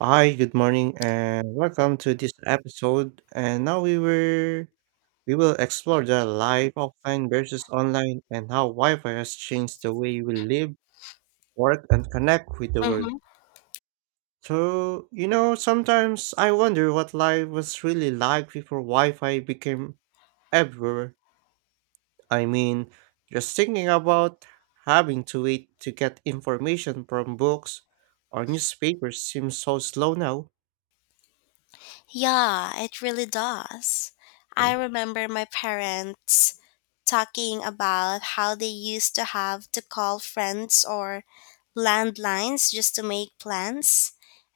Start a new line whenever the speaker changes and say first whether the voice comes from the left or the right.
right: Hi, good morning, and welcome to this episode. And now we will explore the life offline versus online and how Wi-Fi has changed the way we live, work, and connect with the world.
left: Mm-hmm.
right: So, sometimes I wonder what life was really like before Wi-Fi became everywhere. I mean, just thinking about having to wait to get information from books or newspapers seems so slow now.
left: Yeah, it really does. I
right: Mm.
left: remember my parents talking about how they used to have to call friends or landlines just to make plans.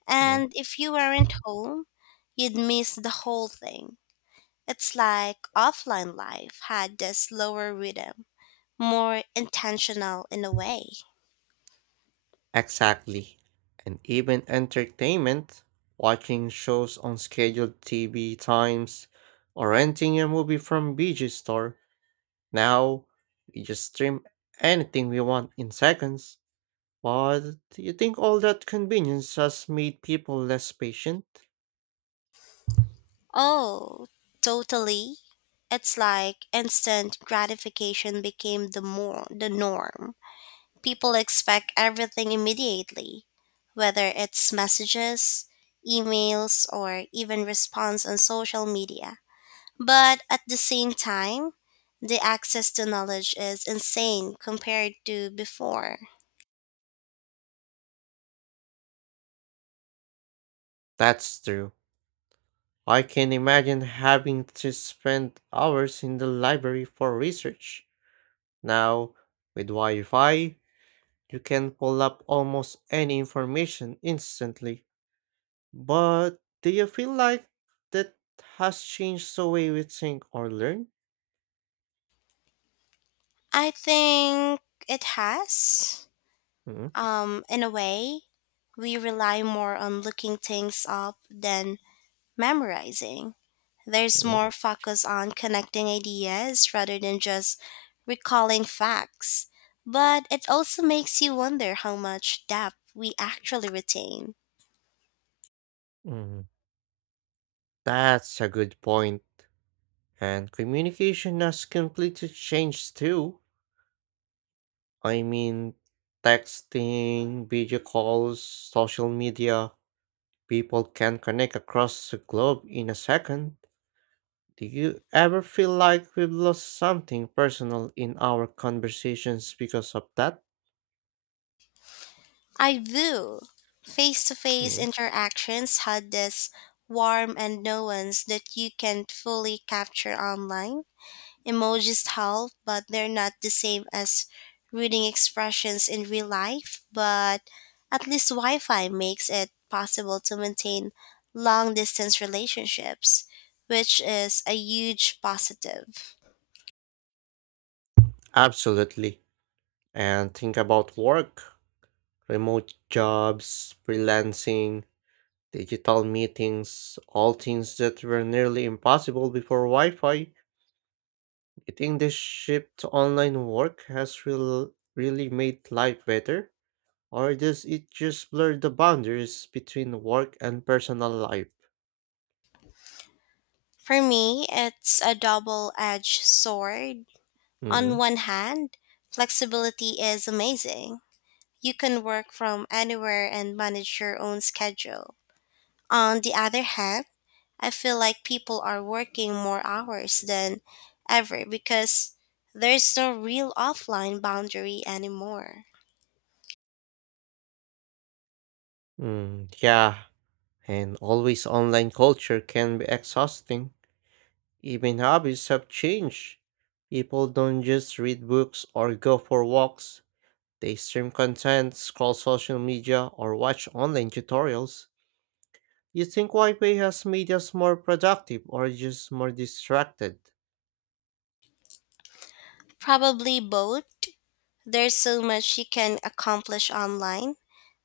left: And if you weren't home, you'd miss the whole thing. It's like offline life had this slower rhythm, more intentional in a way.
right: Exactly. And even entertainment, watching shows on scheduled TV times or renting a movie from VG Store. Now, we just stream anything we want in seconds. But do you think all that convenience has made people less patient?
left: Oh, totally. It's like instant gratification became the more the norm. People expect everything immediately, whether it's messages, emails, or even response on social media. But at the same time, the access to knowledge is insane compared to before.
right: That's true. I can imagine having to spend hours in the library for research. Now, with Wi Fi, you can pull up almost any information instantly. But do you feel like that has changed the way we think or learn?
left: I think it has.
right: Mm,
left: In a way, we rely more on looking things up than memorizing. There's
right: mm,
left: more focus on connecting ideas rather than just recalling facts. But it also makes you wonder how much depth we actually retain.
right: mm. That's a good point. And communication has completely changed too. I mean, texting, video calls, social media, people can connect across the globe in a second. Do you ever feel like we've lost something personal in our conversations because of that?
left: I do. Face to face
right: Mm.
left: interactions had this warmth and nuance that you can't fully capture online. Emojis help, but they're not the same as reading expressions in real life. But at least Wi Fi makes it possible to maintain long distance relationships, which is a huge positive.
right: Absolutely. And think about work, remote jobs, freelancing, digital meetings, all things that were nearly impossible before Wi Fi. I think this shift to online work has really made life better? Or does it just blur the boundaries between work and personal life?
left: For me, it's a double edged sword. On
right: Mm-hmm.
left: one hand, flexibility is amazing. You can work from anywhere and manage your own schedule. On the other hand, I feel like people are working more hours than ever because there's no real offline boundary anymore.
right: Mm, yeah, and always online culture can be exhausting. Even hobbies have changed. People don't just read books or go for walks. They stream content, scroll social media, or watch online tutorials. You think Wi-Fi has made us more productive or just more distracted?
left: Probably both. There's so much you can accomplish online,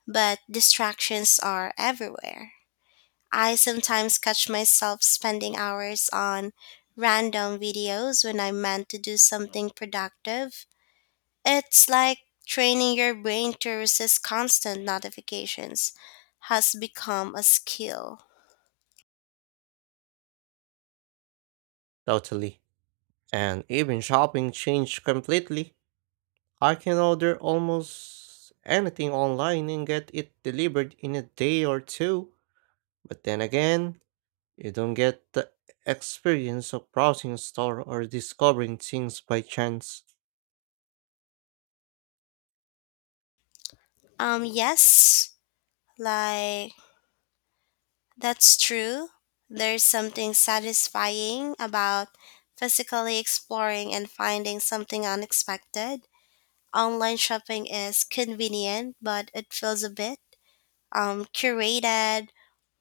left: but distractions are everywhere. I sometimes catch myself spending hours on random videos when I meant to do something productive. It's like training your brain to resist constant notifications has become a skill.
right: Totally. And even shopping changed completely. I can order almost anything online and get it delivered in a day or two. But then again, you don't get the experience of browsing a store or discovering things by chance.
left: Yes, like that's true. There's something satisfying about physically exploring and finding something unexpected. Online shopping is convenient, but it feels a bit curated,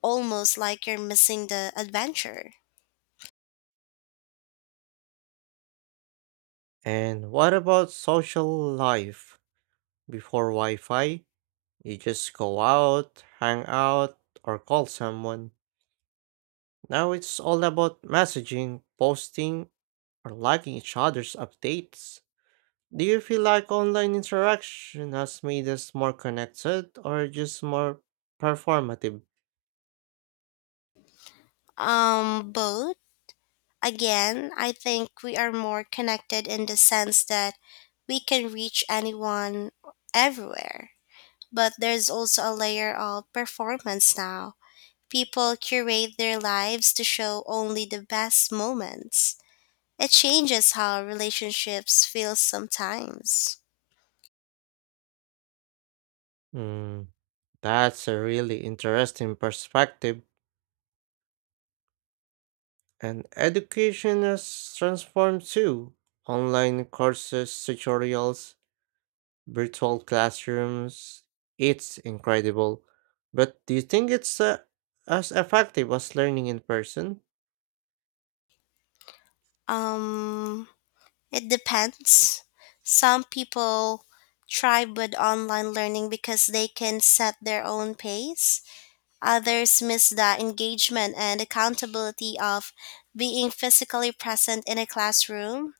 left: almost like you're missing the adventure.
right: And what about social life? Before Wi Fi, you just go out, hang out, or call someone. Now it's all about messaging, posting, or liking each other's updates. Do you feel like online interaction has made us more connected or just more performative?
left: Both. Again, I think we are more connected in the sense that we can reach anyone everywhere. But there's also a layer of performance now. People curate their lives to show only the best moments. It changes how relationships feel sometimes.
right: Hmm, that's a really interesting perspective. And education has transformed too. Online courses, tutorials, virtual classrooms. It's incredible. But do you think it's as effective as learning in person?
left: Um, it depends. Some people thrive with online learning because they can set their own pace. Others miss the engagement and accountability of being physically present in a classroom.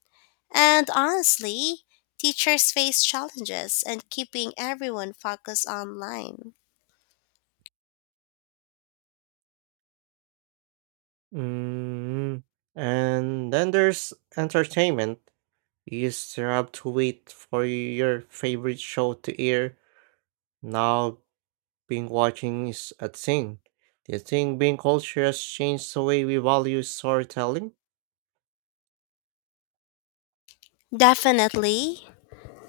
left: And honestly, teachers face challenges in keeping everyone focused online.
right: Mm. And then there's entertainment. You used to have to wait for your favorite show to air. Now being watching is a thing. Do you think being culture has changed the way we value storytelling?
left: Definitely.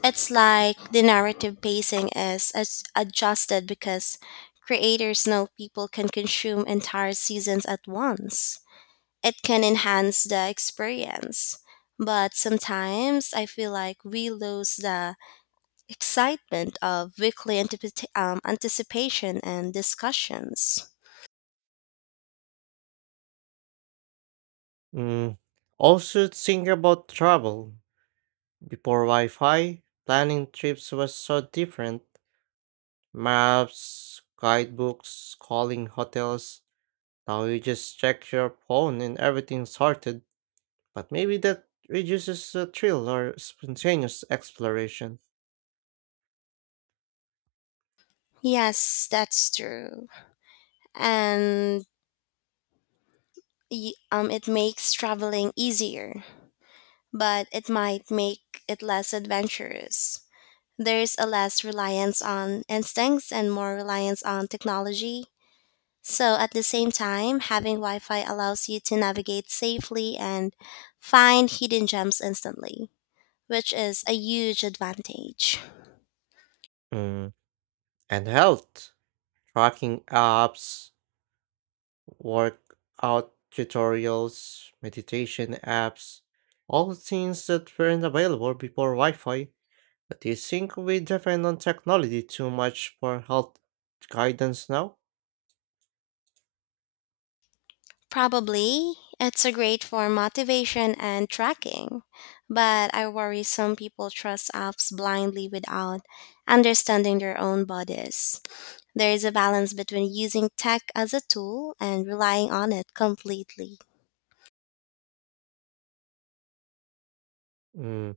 left: It's like the narrative pacing is adjusted because creators know people can consume entire seasons at once. It can enhance the experience. But sometimes I feel like we lose the excitement of weekly anticipation and discussions.
right: Mm. Also, think about travel. Before Wi Fi, planning trips was so different. Maps, guidebooks, calling hotels. Now you just check your phone and everything's sorted. But maybe that reduces the thrill or spontaneous exploration.
left: Yes, that's true. And it makes traveling easier, but it might make it less adventurous. There's a less reliance on instincts and more reliance on technology. So, at the same time, having Wi Fi allows you to navigate safely and find hidden gems instantly, which is a huge advantage.
right: Mm. And health, tracking apps, workout tutorials, meditation apps, all things that weren't available before Wi Fi. But do you think we depend on technology too much for health guidance now?
left: Probably. It's a great for motivation and tracking. But I worry some people trust apps blindly without understanding their own bodies. There is a balance between using tech as a tool and relying on it completely.
right: Mm.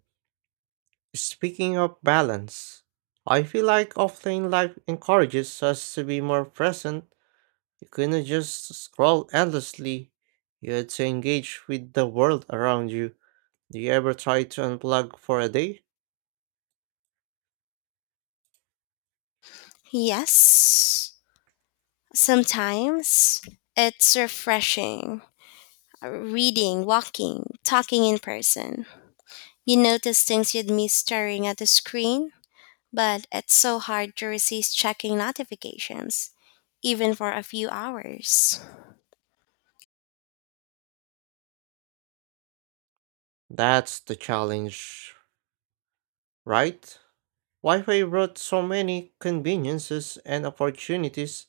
right: Speaking of balance, I feel like offline life encourages us to be more present. You couldn't just scroll endlessly. You had to engage with the world around you. Do you ever try to unplug for a day?
left: Yes, sometimes it's refreshing. Reading, walking, talking in person. You notice things you'd miss staring at the screen. But it's so hard to resist checking notifications, even for a few hours.
right: That's the challenge, right? Wi Fi brought so many conveniences and opportunities,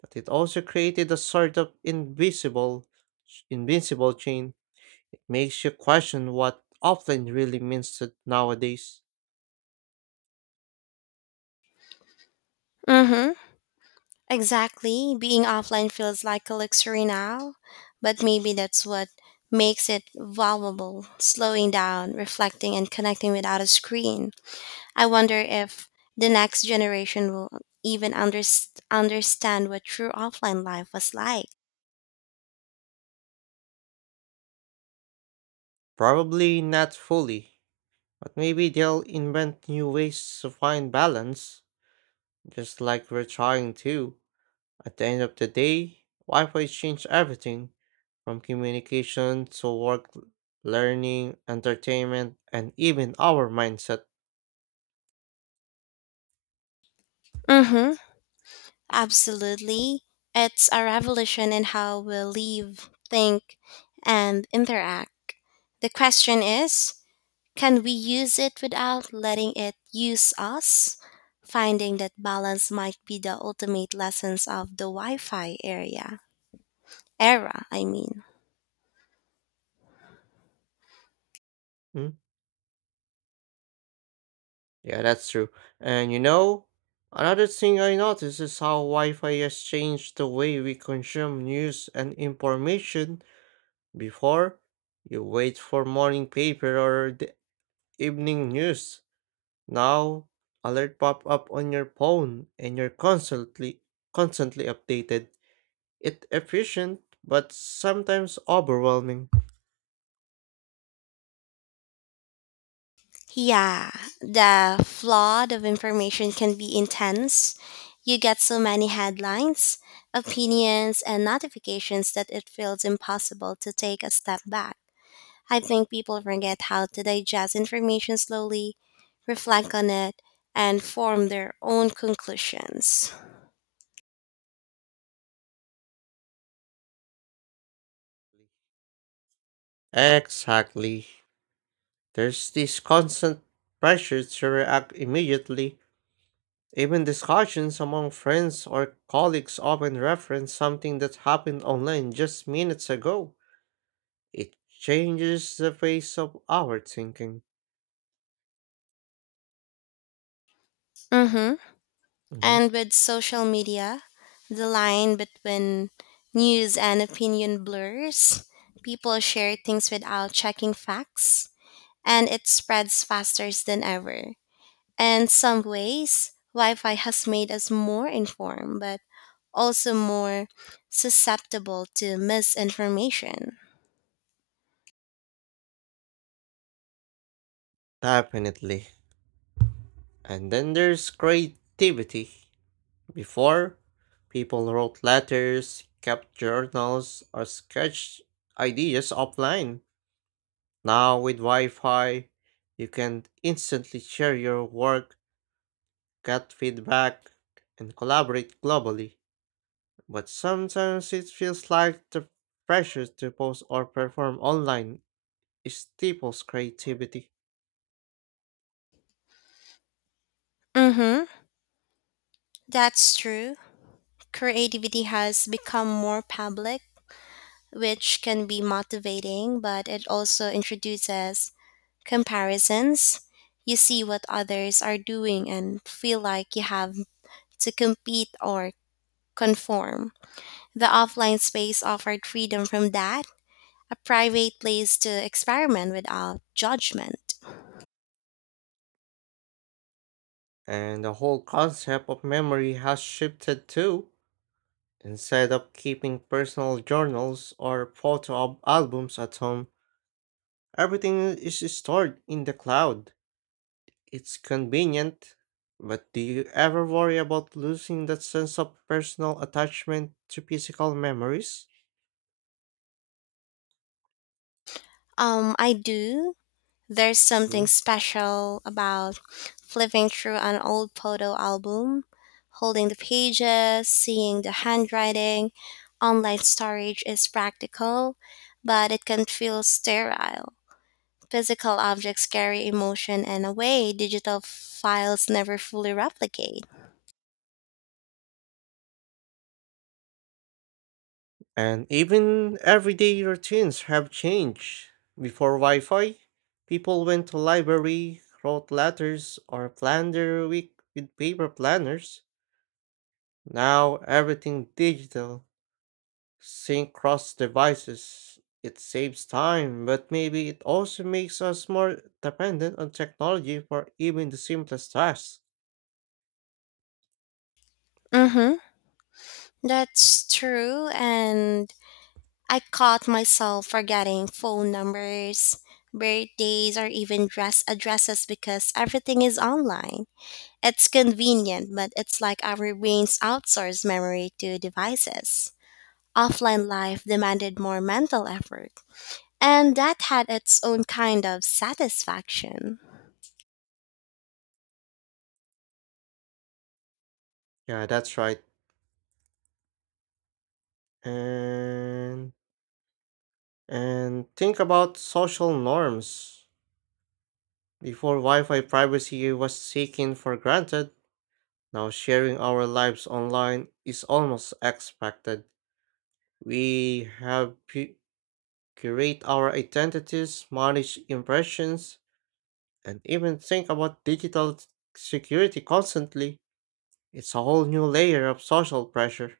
right: but it also created a sort of invisible, invincible chain. It makes you question what offline really means to nowadays.
left: Mm-hmm. Exactly. Being offline feels like a luxury now, but maybe that's what makes it valuable, slowing down, reflecting, and connecting without a screen. I wonder if the next generation will even understand what true offline life was like.
right: Probably not fully, but maybe they'll invent new ways to find balance. Just like we're trying to. At the end of the day, Wi Fi changed everything from communication to work, learning, entertainment, and even our mindset.
left: Mm-hmm. Absolutely. It's a revolution in how we live, think, and interact. The question is, can we use it without letting it use us? Finding that balance might be the ultimate lessons of the Wi Fi area. Era, I mean.
right: Mm, yeah, that's true. And another thing I noticed is how Wi Fi has changed the way we consume news and information. Before, you wait for morning paper or the evening news. Now, alert pop up on your phone and you're constantly updated. It's efficient but sometimes overwhelming.
left: Yeah, the flood of information can be intense. You get so many headlines, opinions, and notifications that it feels impossible to take a step back. I think people forget how to digest information slowly, reflect on it, and form their own conclusions.
right: Exactly. There's this constant pressure to react immediately. Even discussions among friends or colleagues often reference something that happened online just minutes ago. It changes the face of our thinking.
left: Mm-hmm.
right: Mhm.
left: And with social media, the line between news and opinion blurs. People share things without checking facts and it spreads faster than ever. And some ways, Wi Fi has made us more informed, but also more susceptible to misinformation.
right: Definitely. And then there's creativity. Before, people wrote letters, kept journals, or sketched ideas offline. Now, with Wi Fi, you can instantly share your work, get feedback, and collaborate globally. But sometimes it feels like the pressure to post or perform online stifles creativity.
left: Mm-hmm. That's true. Creativity has become more public, which can be motivating, but it also introduces comparisons. You see what others are doing and feel like you have to compete or conform. The offline space offered freedom from that, a private place to experiment without judgment.
right: And the whole concept of memory has shifted too. Instead of keeping personal journals or photo albums at home, everything is stored in the cloud. It's convenient, but do you ever worry about losing that sense of personal attachment to physical memories?
left: I do. There's something
right: Mm.
left: special about flipping through an old photo album, holding the pages, seeing the handwriting. Online storage is practical, but it can feel sterile. Physical objects carry emotion in a way digital files never fully replicate.
right: And even everyday routines have changed. Before Wi Fi, people went to library, wrote letters, or planned their week with paper planners. Now everything digital sync cross devices, it saves time, but maybe it also makes us more dependent on technology for even the simplest tasks.
left: Mm-hmm. That's true. And I caught myself forgetting phone numbers, birthdays, or even dress addresses because everything is online. It's convenient, but it's like our brains outsource memory to devices. Offline life demanded more mental effort, and that had its own kind of satisfaction.
right: Yeah, that's right. And think about social norms. Before Wi-Fi privacy was taken for granted, now sharing our lives online is almost expected. We have curate our identities, manage impressions, and even think about digital security constantly. It's a whole new layer of social pressure.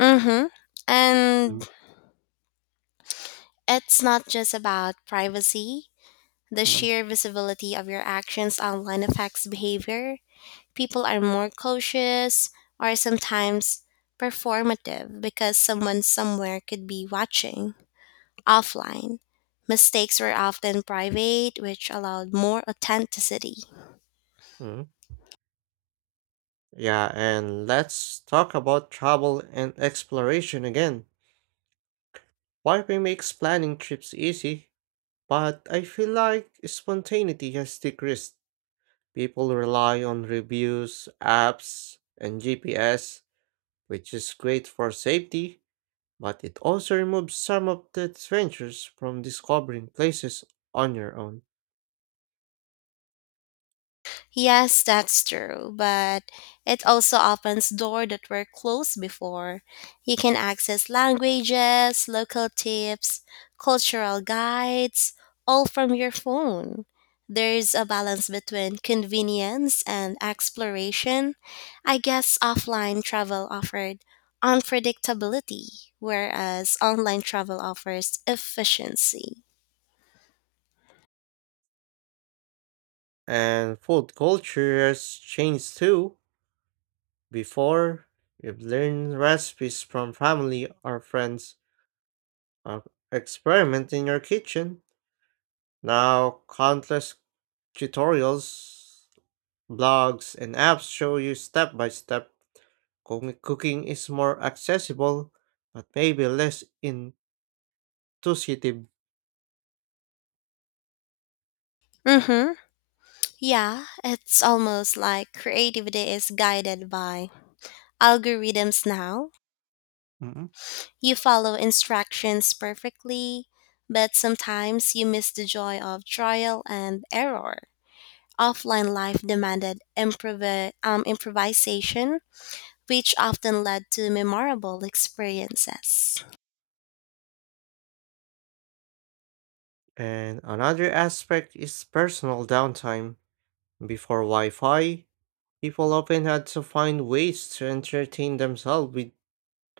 left: Mm-hmm.
right: Mm,
left: And it's not just about privacy. The
right: mm.
left: sheer visibility of your actions online affects behavior. People are more cautious or sometimes performative because someone somewhere could be watching. Offline, mistakes were often private, which allowed more authenticity.
right: Mhm. Yeah, and let's talk about travel and exploration again. Warping makes planning trips easy, but I feel like spontaneity has decreased. People rely on reviews, apps, and GPS, which is great for safety, but it also removes some of the adventures from discovering places on your own.
left: Yes, that's true, but it also opens doors that were closed before. You can access languages, local tips, cultural guides, all from your phone. There's a balance between convenience and exploration. I guess offline travel offered unpredictability, whereas online travel offers efficiency.
right: And food cultures change too. Before, you'd learn recipes from family or friends or experiment in your kitchen. Now, countless tutorials, blogs, and apps show you step by step. Cooking is more accessible, but maybe less intuitive.
left: Mm-hmm. Yeah, it's almost like creativity is guided by algorithms now.
right: Mhm.
left: You follow instructions perfectly, but sometimes you miss the joy of trial and error. Offline life demanded improvisation, which often led to memorable experiences.
right: And another aspect is personal downtime. Before Wi Fi, people often had to find ways to entertain themselves with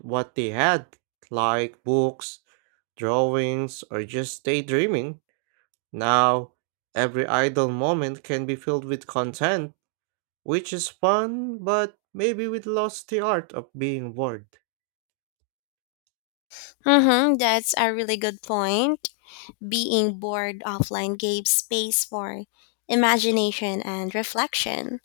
right: what they had, like books, drawings, or just daydreaming. Now, every idle moment can be filled with content, which is fun, but maybe we lost the art of being bored.
left: Mm-hmm, that's a really good point. Being bored offline gave space for imagination and reflection.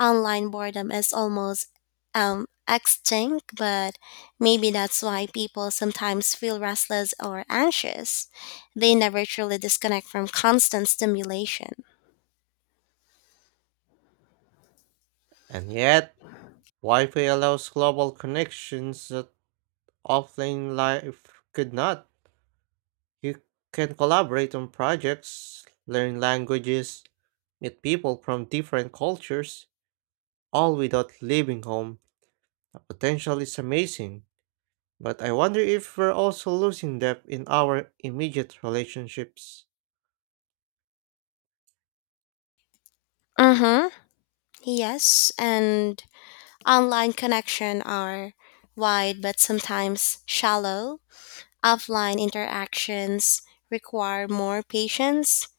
left: Online boredom is almost extinct, but maybe that's why people sometimes feel restless or anxious. They never truly disconnect from constant stimulation.
right: And yet, Wi Fi allows global connections that offline life could not. You can collaborate on projects, learn languages, meet people from different cultures, all without leaving home. The potential is amazing, but I wonder if we're also losing depth in our immediate relationships.
left: Mm-hmm. Yes, and online connection are wide but sometimes shallow. Offline interactions require more patience,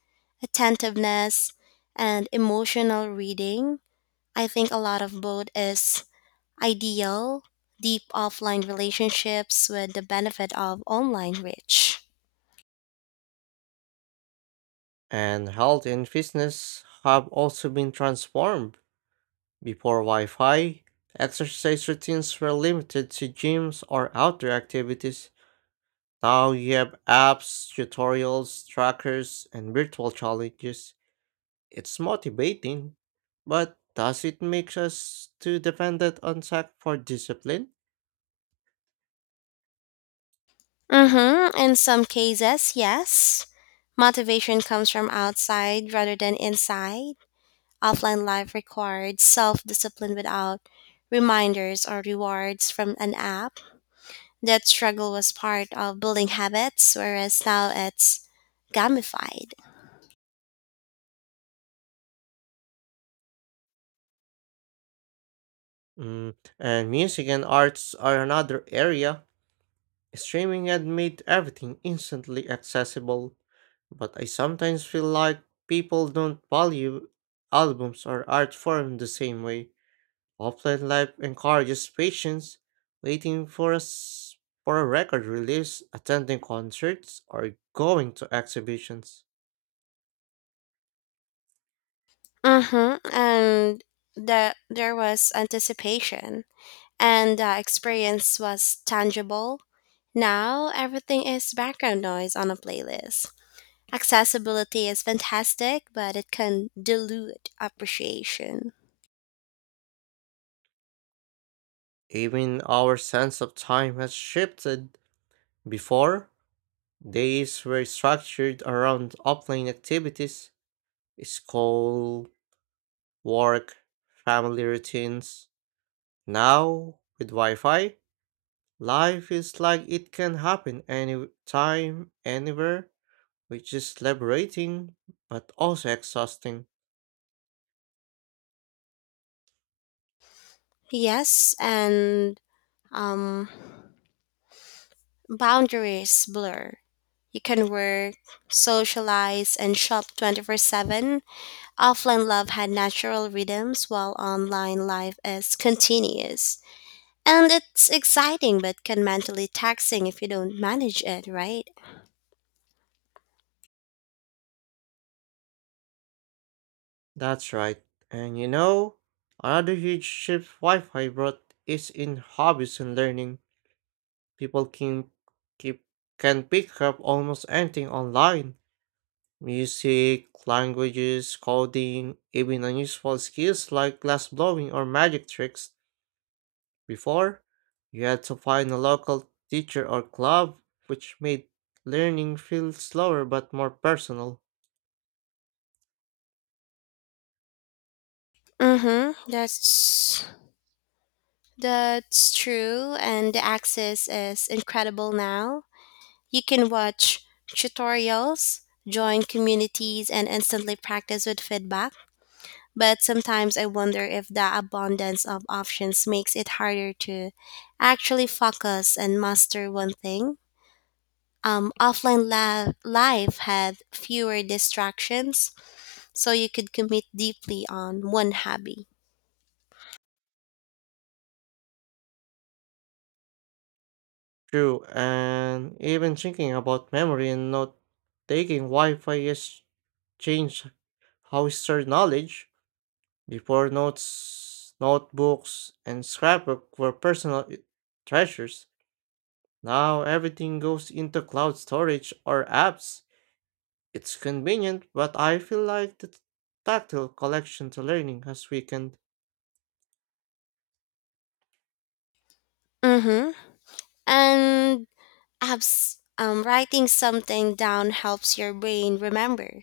left: attentiveness, and emotional reading. I think a lot of both is ideal, deep offline relationships with the benefit of online reach.
right: And health and fitness have also been transformed. Before Wi Fi, exercise routines were limited to gyms or outdoor activities. Now you have apps, tutorials, trackers, and virtual challenges. It's motivating, but does it make us too dependent on tech for discipline?
left: Mm-hmm. In some cases, yes. Motivation comes from outside rather than inside. Offline life required self discipline without reminders or rewards from an app. That struggle was part of building habits, whereas now it's gamified.
right: Mm, and music and arts are another area. Streaming had made everything instantly accessible, but I sometimes feel like people don't value albums or art form the same way. Offline life encourages patience, waiting for us for a record release, attending concerts, or going to exhibitions.
left: Mm-hmm. And there was anticipation and the experience was tangible. Now everything is background noise on a playlist. Accessibility is fantastic, but it can dilute appreciation.
right: Even our sense of time has shifted. Before, days were structured around offline activities, school, work, family routines. Now, with Wi Fi, life is like it can happen any time, anywhere, which is liberating but also exhausting.
left: Yes, and um, boundaries blur. You can work, socialize, and shop 24/7. Offline love had natural rhythms, while online life is continuous. And it's exciting but can mentally taxing if you don't manage it, right?
right: That's right. And another huge shift Wi Fi brought is in hobbies and learning. People can keep can pick up almost anything online. Music, languages, coding, even unusual skills like glass blowing or magic tricks. Before, you had to find a local teacher or club, which made learning feel slower but more personal.
left: Mm-hmm. That's true and the access is incredible now. You can watch tutorials, join communities and instantly practice with feedback. But sometimes I wonder if the abundance of options makes it harder to actually focus and master one thing. Offline life had fewer distractions so you could commit deeply on one hobby.
right: True, and even thinking about memory and note taking Wi Fi has changed how we store knowledge. Before notes, notebooks, and scrapbook were personal treasures, now everything goes into cloud storage or apps. It's convenient, but I feel like the tactile collection to learning has weakened.
left: Mm-hmm. And writing something down helps your brain remember.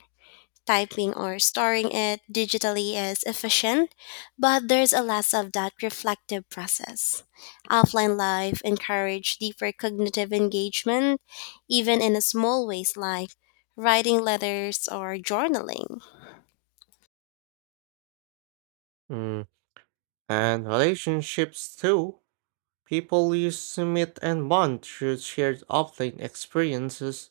left: Typing or storing it digitally is efficient, but there's a less of that reflective process. Offline life encourage deeper cognitive engagement, even in a small ways like writing letters or journaling.
right: Mm, and relationships too. People used to meet and bond through shared offline experiences,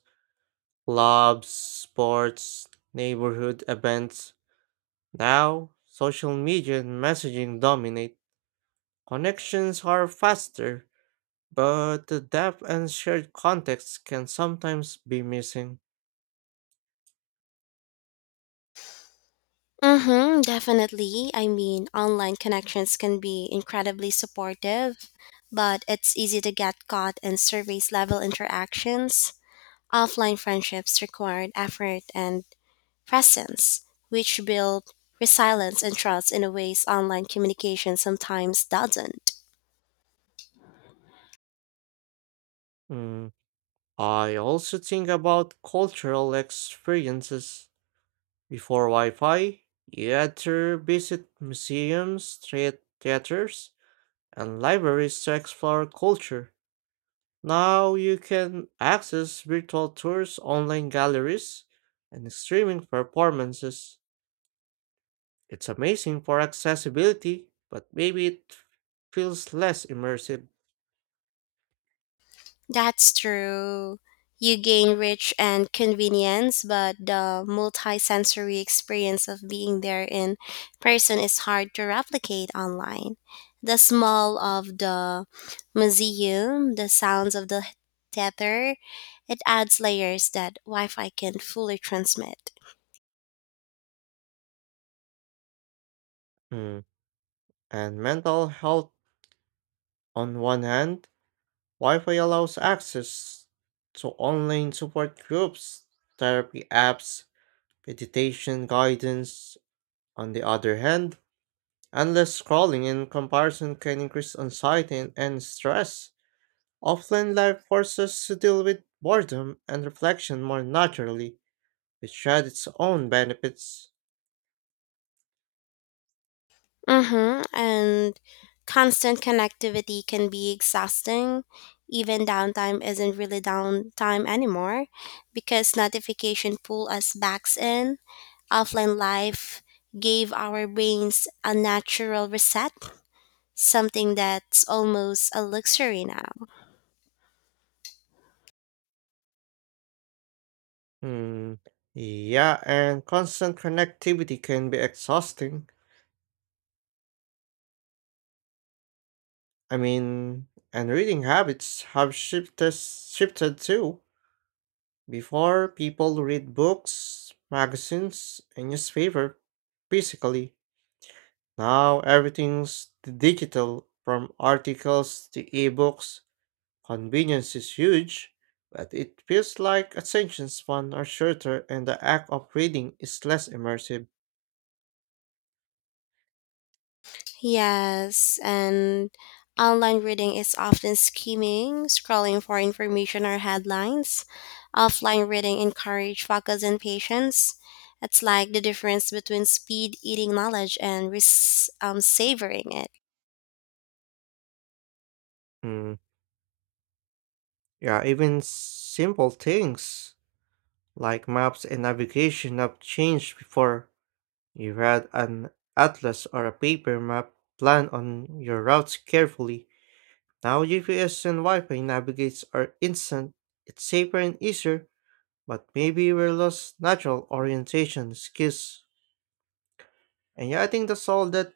right: clubs, sports, neighborhood events. Now, social media and messaging dominate. Connections are faster, but the depth and shared context can sometimes be missing.
left: Mm-hmm, definitely. I mean, online connections can be incredibly supportive, but it's easy to get caught in service level interactions. Offline friendships required effort and presence, which build resilience and trust in a ways online communication sometimes doesn't.
right: Mm, I also think about cultural experiences. Before Wi Fi, you had to visit museums, theaters, and libraries to explore culture. Now you can access virtual tours, online galleries, and streaming performances. It's amazing for accessibility, but maybe it feels less immersive.
left: That's true. You gain rich and convenience, but the multi-sensory experience of being there in person is hard to replicate online. The smell of the museum, the sounds of the theater, it adds layers that Wi-Fi can fully transmit.
right: Hmm. And mental health on one hand, Wi-Fi allows access to online support groups, therapy apps, meditation guidance. On the other hand, endless scrolling and comparison can increase anxiety and stress. Offline life forces us to deal with boredom and reflection more naturally, which had its own benefits.
left: Mm-hmm. And constant connectivity can be exhausting. Even downtime isn't really downtime anymore because notification pull us backs in. Offline life gave our brains a natural reset, something that's almost a luxury now.
right: Hmm. Yeah, and constant connectivity can be exhausting. I mean, and reading habits have shifted too. Before, people read books, magazines, and newspaper physically. Now everything's digital, from articles to ebooks. Convenience is huge, but it feels like attention span are shorter and the act of reading is less immersive.
left: Yes, and online reading is often skimming, scrolling for information or headlines. Offline reading encourages focus and patience. It's like the difference between speed eating knowledge and savoring it.
right: Mm, yeah, even simple things like maps and navigation have changed before. You had an atlas or a paper map, plan on your routes carefully. Now GPS and Wi-Fi navigates are instant, it's safer and easier, but maybe we lost natural orientation skills. And yeah, I think that's all that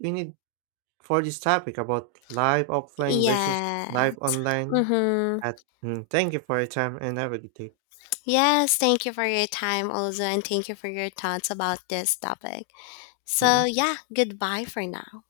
right: we need for this topic about live offline versus
left: Yeah.
right: live online.
left: Mm-hmm.
right: At, mm, thank you for your time and have a good day.
left: Yes, thank you for your time also, and thank you for your thoughts about this topic. So,
right: Mm.
left: yeah, goodbye for now.